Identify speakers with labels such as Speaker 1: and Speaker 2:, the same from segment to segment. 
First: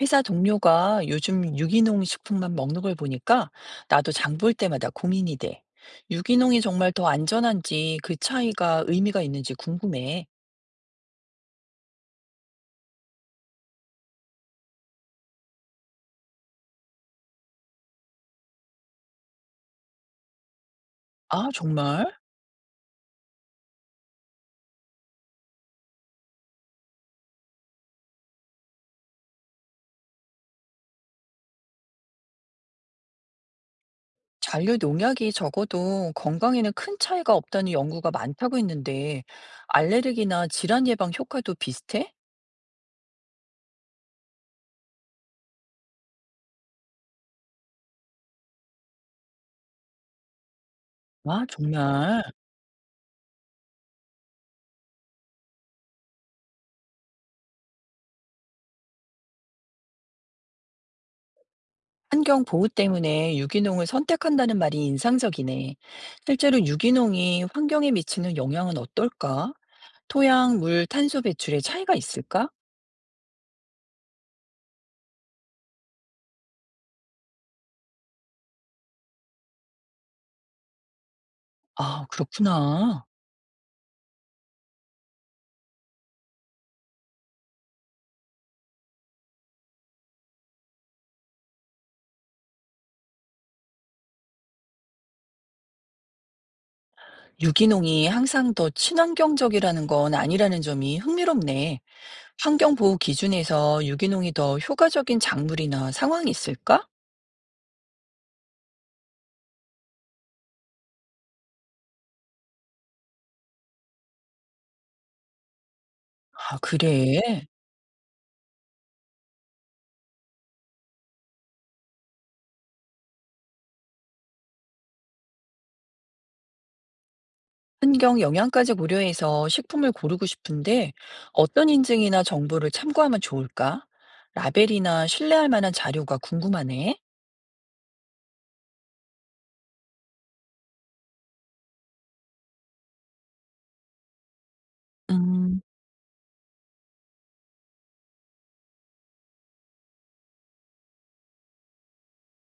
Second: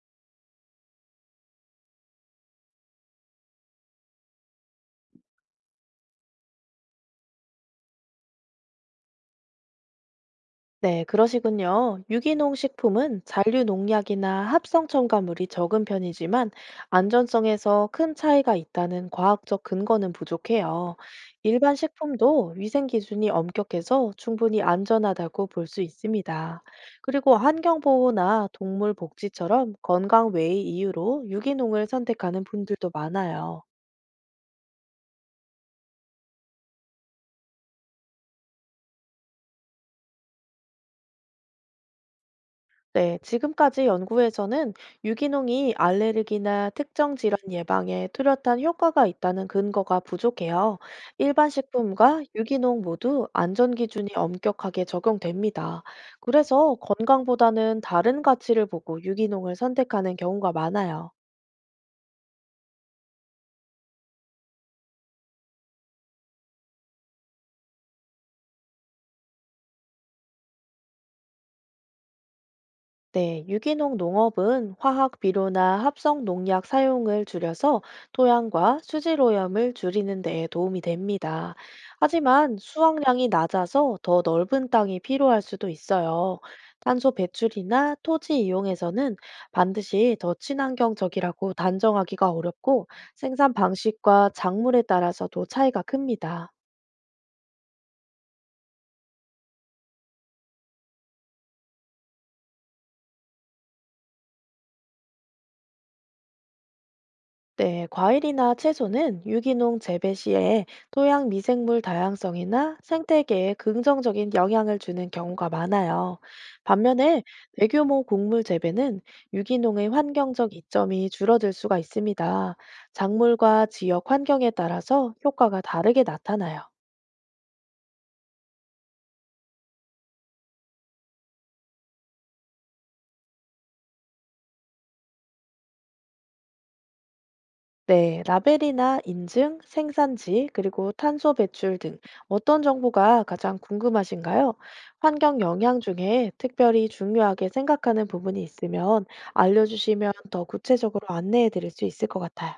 Speaker 1: 회사 동료가 요즘 유기농 식품만 먹는 걸 보니까 나도 장볼 때마다 고민이 돼. 유기농이 정말 더 안전한지 그 차이가 의미가 있는지 궁금해.
Speaker 2: 네, 그러시군요. 유기농 식품은 잔류 농약이나 합성 첨가물이 적은 편이지만 안전성에서 큰 차이가 있다는 과학적 근거는 부족해요.
Speaker 1: 아,
Speaker 2: 일반
Speaker 1: 정말?
Speaker 2: 식품도 위생 기준이 엄격해서 충분히 안전하다고 볼 수 있습니다. 그리고 환경보호나 동물 복지처럼 건강 외의 이유로 유기농을 선택하는 분들도 많아요.
Speaker 1: 잔류 농약이 적어도 건강에는 큰 차이가 없다는 연구가 많다고 했는데 알레르기나 질환 예방 효과도 비슷해?
Speaker 2: 네, 지금까지 연구에서는 유기농이 알레르기나 특정 질환 예방에 뚜렷한 효과가 있다는 근거가 부족해요.
Speaker 1: 아,
Speaker 2: 일반
Speaker 1: 정말.
Speaker 2: 식품과 유기농 모두 안전 기준이 엄격하게 적용됩니다. 그래서 건강보다는 다른 가치를 보고 유기농을 선택하는 경우가 많아요.
Speaker 1: 환경 보호 때문에 유기농을 선택한다는 말이 인상적이네. 실제로 유기농이 환경에 미치는 영향은 어떨까? 토양, 물, 탄소 배출의 차이가 있을까?
Speaker 2: 네, 유기농 농업은 화학 비료나 합성 농약 사용을 줄여서 토양과 수질 오염을 줄이는 데에 도움이 됩니다.
Speaker 1: 아,
Speaker 2: 하지만
Speaker 1: 그렇구나.
Speaker 2: 수확량이 낮아서 더 넓은 땅이 필요할 수도 있어요. 탄소 배출이나 토지 이용에서는 반드시 더 친환경적이라고 단정하기가 어렵고 생산 방식과 작물에 따라서도 차이가 큽니다.
Speaker 1: 유기농이 항상 더 친환경적이라는 건 아니라는 점이 흥미롭네. 환경보호 기준에서 유기농이 더 효과적인 작물이나 상황이 있을까?
Speaker 2: 네, 과일이나 채소는 유기농 재배 시에 토양 미생물 다양성이나 생태계에 긍정적인 영향을 주는 경우가 많아요.
Speaker 1: 아,
Speaker 2: 반면에
Speaker 1: 그래.
Speaker 2: 대규모 곡물 재배는 유기농의 환경적 이점이 줄어들 수가 있습니다. 작물과 지역 환경에 따라서 효과가 다르게 나타나요.
Speaker 1: 환경 영향까지 고려해서 식품을 고르고 싶은데 어떤 인증이나 정보를 참고하면 좋을까? 라벨이나 신뢰할 만한 자료가 궁금하네.
Speaker 2: 네, 라벨이나 인증, 생산지, 그리고 탄소 배출 등 어떤 정보가 가장 궁금하신가요? 환경
Speaker 1: 음.
Speaker 2: 영향 중에 특별히 중요하게 생각하는 부분이 있으면 알려주시면 더 구체적으로 안내해 드릴 수 있을 것 같아요.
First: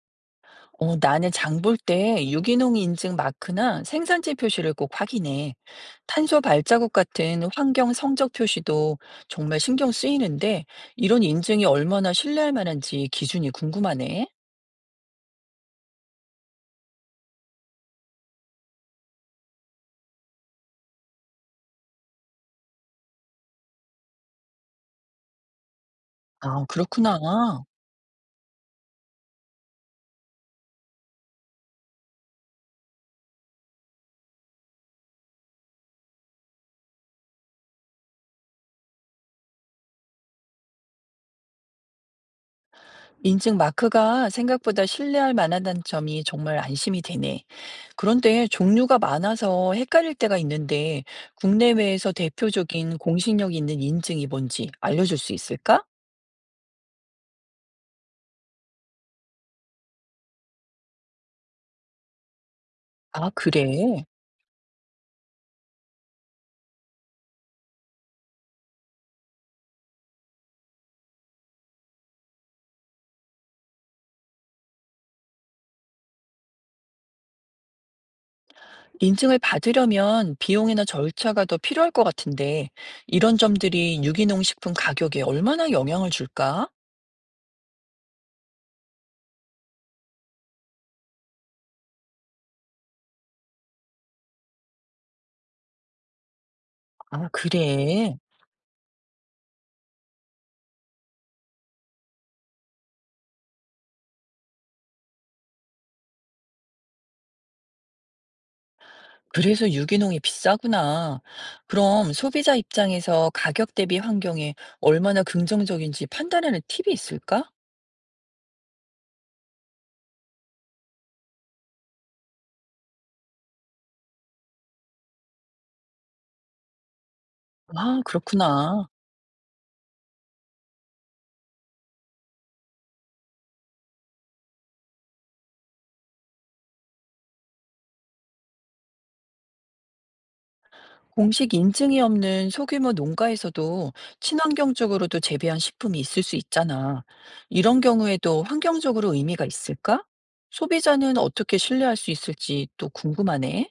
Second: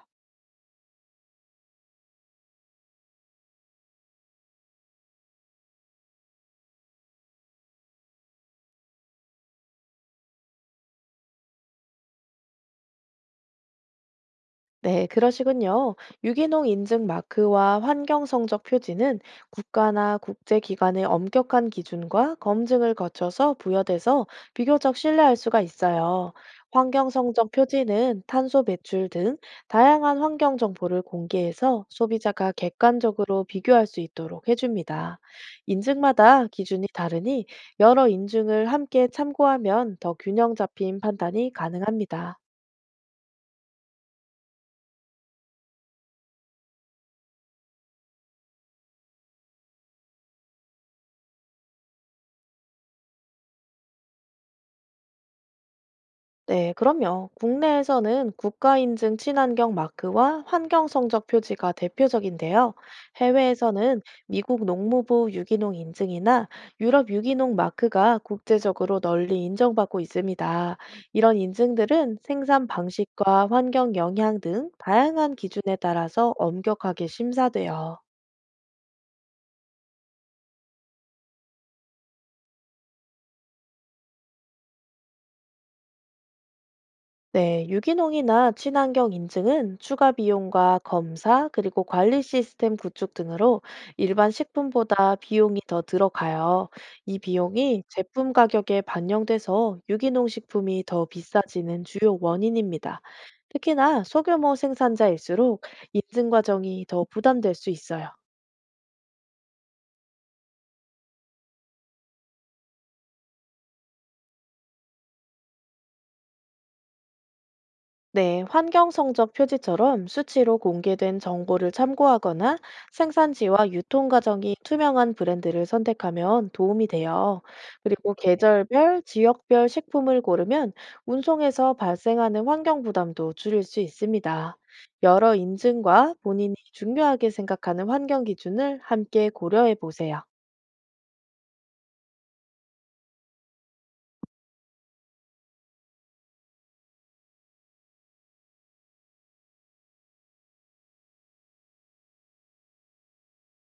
Speaker 1: 어, 나는 장볼 때 유기농 인증 마크나 생산지 표시를 꼭 확인해. 탄소 발자국 같은 환경 성적 표시도 정말 신경 쓰이는데 이런 인증이 얼마나 신뢰할 만한지 기준이 궁금하네.
Speaker 2: 네, 그러시군요. 유기농 인증 마크와 환경 성적 표지는 국가나 국제기관의 엄격한 기준과 검증을 거쳐서 부여돼서 비교적 신뢰할 수가 있어요.
Speaker 1: 아,
Speaker 2: 환경
Speaker 1: 그렇구나.
Speaker 2: 성적 표지는 탄소 배출 등 다양한 환경 정보를 공개해서 소비자가 객관적으로 비교할 수 있도록 해줍니다. 인증마다 기준이 다르니 여러 인증을 함께 참고하면 더 균형 잡힌 판단이 가능합니다.
Speaker 1: 인증 마크가 생각보다 신뢰할 만하다는 점이 정말 안심이 되네. 그런데 종류가 많아서 헷갈릴 때가 있는데 국내외에서 대표적인 공신력 있는 인증이 뭔지 알려줄 수 있을까?
Speaker 2: 네, 그럼요. 국내에서는 국가인증 친환경 마크와 환경 성적 표지가 대표적인데요.
Speaker 1: 아,
Speaker 2: 해외에서는
Speaker 1: 그래.
Speaker 2: 미국 농무부 유기농 인증이나 유럽 유기농 마크가 국제적으로 널리 인정받고 있습니다. 이런 인증들은 생산 방식과 환경 영향 등 다양한 기준에 따라서 엄격하게 심사돼요.
Speaker 1: 인증을 받으려면 비용이나 절차가 더 필요할 것 같은데, 이런 점들이 유기농 식품 가격에 얼마나 영향을 줄까?
Speaker 2: 네, 유기농이나 친환경 인증은 추가 비용과 검사, 그리고 관리 시스템 구축 등으로 일반 식품보다 비용이 더 들어가요. 이
Speaker 1: 아,
Speaker 2: 비용이
Speaker 1: 그래.
Speaker 2: 제품 가격에 반영돼서 유기농 식품이 더 비싸지는 주요 원인입니다. 특히나 소규모 생산자일수록 인증 과정이 더 부담될 수 있어요.
Speaker 1: 그래서 유기농이 비싸구나. 그럼 소비자 입장에서 가격 대비 환경에 얼마나 긍정적인지 판단하는 팁이 있을까?
Speaker 2: 네, 환경 성적 표지처럼 수치로 공개된 정보를 참고하거나 생산지와 유통 과정이 투명한 브랜드를 선택하면 도움이 돼요.
Speaker 1: 아,
Speaker 2: 그리고
Speaker 1: 그렇구나.
Speaker 2: 계절별, 지역별 식품을 고르면 운송에서 발생하는 환경 부담도 줄일 수 있습니다. 여러 인증과 본인이 중요하게 생각하는 환경 기준을 함께 고려해 보세요.
Speaker 1: 공식 인증이 없는 소규모 농가에서도 친환경적으로도 재배한 식품이 있을 수 있잖아. 이런 경우에도 환경적으로 의미가 있을까? 소비자는 어떻게 신뢰할 수 있을지 또 궁금하네.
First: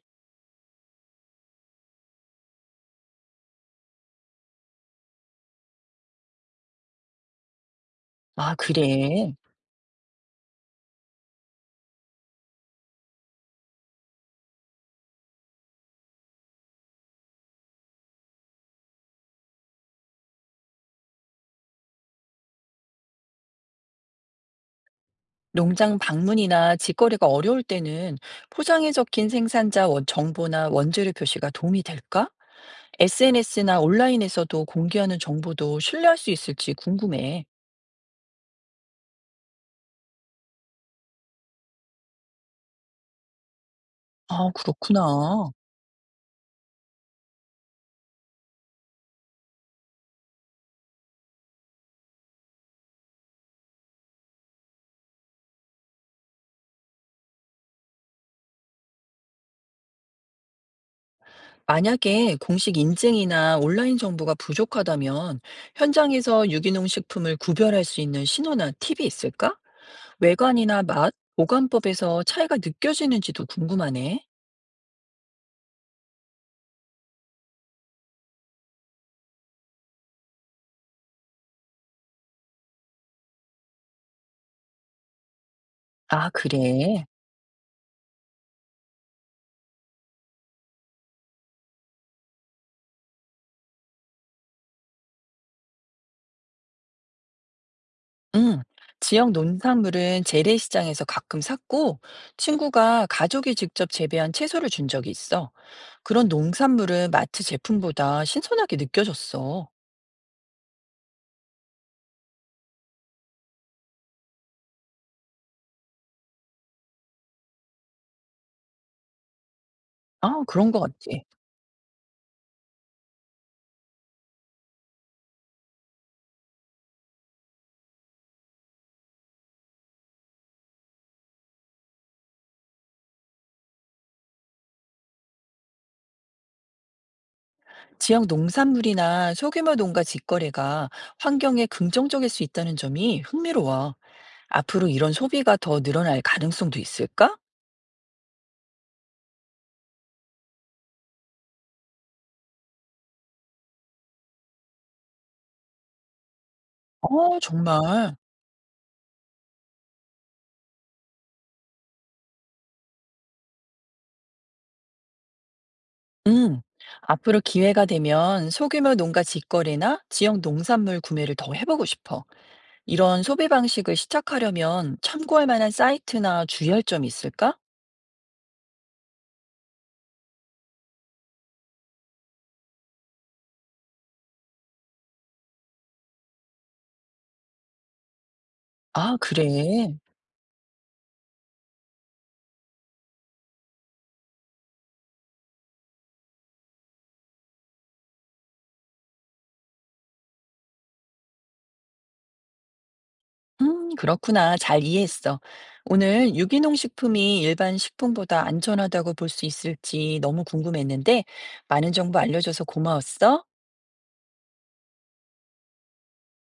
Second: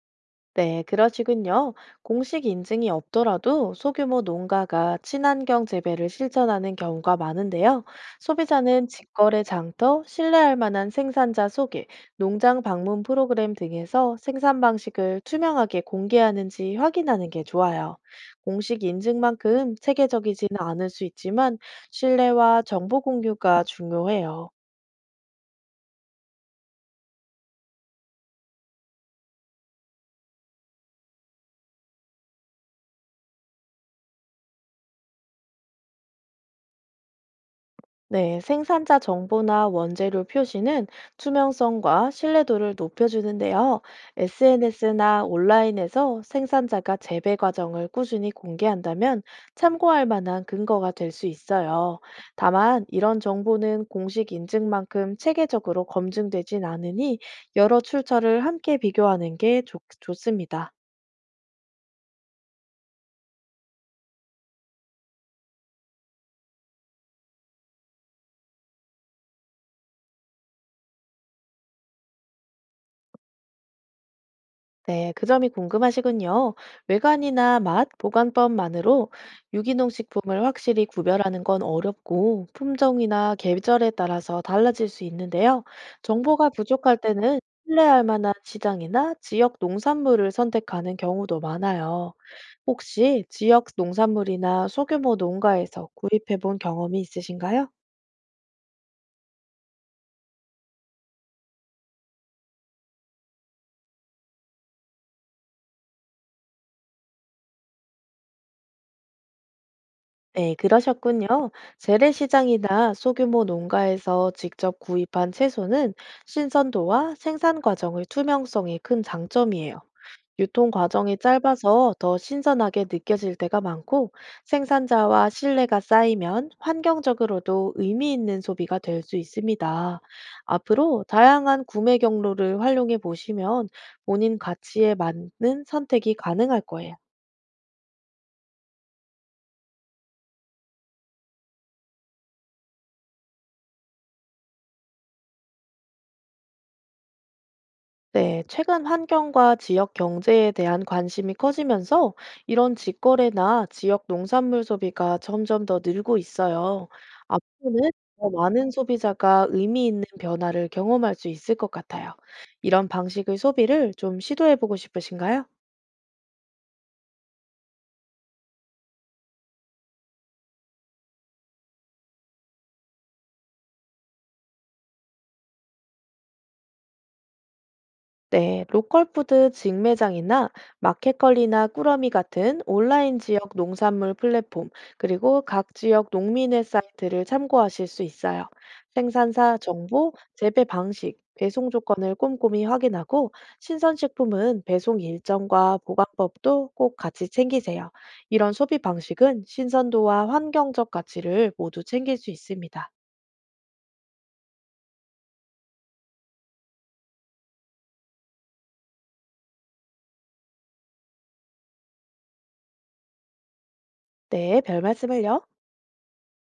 Speaker 2: 네, 그러시군요. 공식 인증이 없더라도 소규모 농가가 친환경 재배를 실천하는 경우가 많은데요.
Speaker 1: 아,
Speaker 2: 소비자는
Speaker 1: 그래.
Speaker 2: 직거래 장터, 신뢰할 만한 생산자 소개, 농장 방문 프로그램 등에서 생산 방식을 투명하게 공개하는지 확인하는 게 좋아요. 공식 인증만큼 체계적이지는 않을 수 있지만 신뢰와 정보 공유가 중요해요.
Speaker 1: 농장 방문이나 직거래가 어려울 때는 포장에 적힌 생산자 정보나 원재료 표시가 도움이 될까? SNS나 온라인에서도 공개하는 정보도 신뢰할 수 있을지 궁금해.
Speaker 2: 네, 생산자 정보나 원재료 표시는 투명성과 신뢰도를 높여주는데요.
Speaker 1: 아,
Speaker 2: SNS나
Speaker 1: 그렇구나.
Speaker 2: 온라인에서 생산자가 재배 과정을 꾸준히 공개한다면 참고할 만한 근거가 될 수 있어요. 다만, 이런 정보는 공식 인증만큼 체계적으로 검증되진 않으니 여러 출처를 함께 비교하는 게 좋습니다.
Speaker 1: 만약에 공식 인증이나 온라인 정보가 부족하다면 현장에서 유기농 식품을 구별할 수 있는 신호나 팁이 있을까? 외관이나 맛, 보관법에서 차이가 느껴지는지도 궁금하네.
Speaker 2: 네, 그 점이 궁금하시군요. 외관이나 맛, 보관법만으로 유기농 식품을 확실히 구별하는 건 어렵고 품종이나 계절에 따라서 달라질 수 있는데요.
Speaker 1: 아,
Speaker 2: 정보가 부족할
Speaker 1: 그래.
Speaker 2: 때는 신뢰할 만한 시장이나 지역 농산물을 선택하는 경우도 많아요. 혹시 지역 농산물이나 소규모 농가에서 구입해 본 경험이 있으신가요?
Speaker 1: 응. 지역 농산물은 재래시장에서 가끔 샀고 친구가 가족이 직접 재배한 채소를 준 적이 있어. 그런 농산물은 마트 제품보다 신선하게 느껴졌어.
Speaker 2: 네, 그러셨군요. 재래시장이나 소규모 농가에서 직접 구입한 채소는 신선도와 생산 과정의 투명성이 큰 장점이에요.
Speaker 1: 아,
Speaker 2: 유통
Speaker 1: 그런 것 같아.
Speaker 2: 과정이 짧아서 더 신선하게 느껴질 때가 많고 생산자와 신뢰가 쌓이면 환경적으로도 의미 있는 소비가 될 수 있습니다. 앞으로 다양한 구매 경로를 활용해 보시면 본인 가치에 맞는 선택이 가능할 거예요.
Speaker 1: 지역 농산물이나 소규모 농가 직거래가 환경에 긍정적일 수 있다는 점이 흥미로워. 앞으로 이런 소비가 더 늘어날 가능성도 있을까?
Speaker 2: 네, 최근 환경과 지역 경제에 대한 관심이 커지면서 이런 직거래나 지역 농산물 소비가 점점 더 늘고 있어요.
Speaker 1: 어,
Speaker 2: 앞으로는
Speaker 1: 정말.
Speaker 2: 더 많은 소비자가 의미 있는 변화를 경험할 수 있을 것 같아요. 이런 방식의 소비를 좀 시도해 보고 싶으신가요?
Speaker 1: 음. 앞으로 기회가 되면 소규모 농가 직거래나 지역 농산물 구매를 더 해보고 싶어. 이런 소비 방식을 시작하려면 참고할 만한 사이트나 주의할 점이 있을까?
Speaker 2: 네, 로컬푸드 직매장이나 마켓컬리나 꾸러미 같은 온라인 지역 농산물 플랫폼, 그리고 각 지역 농민의 사이트를 참고하실 수 있어요.
Speaker 1: 아,
Speaker 2: 생산사
Speaker 1: 그래.
Speaker 2: 정보, 재배 방식, 배송 조건을 꼼꼼히 확인하고 신선식품은 배송 일정과 보관법도 꼭 같이 챙기세요. 이런 소비 방식은 신선도와 환경적 가치를 모두 챙길 수 있습니다.
Speaker 1: 그렇구나. 잘 이해했어. 오늘 유기농 식품이 일반 식품보다 안전하다고 볼 수 있을지 너무 궁금했는데, 많은 정보 알려줘서 고마웠어.
Speaker 2: 네, 별 말씀을요.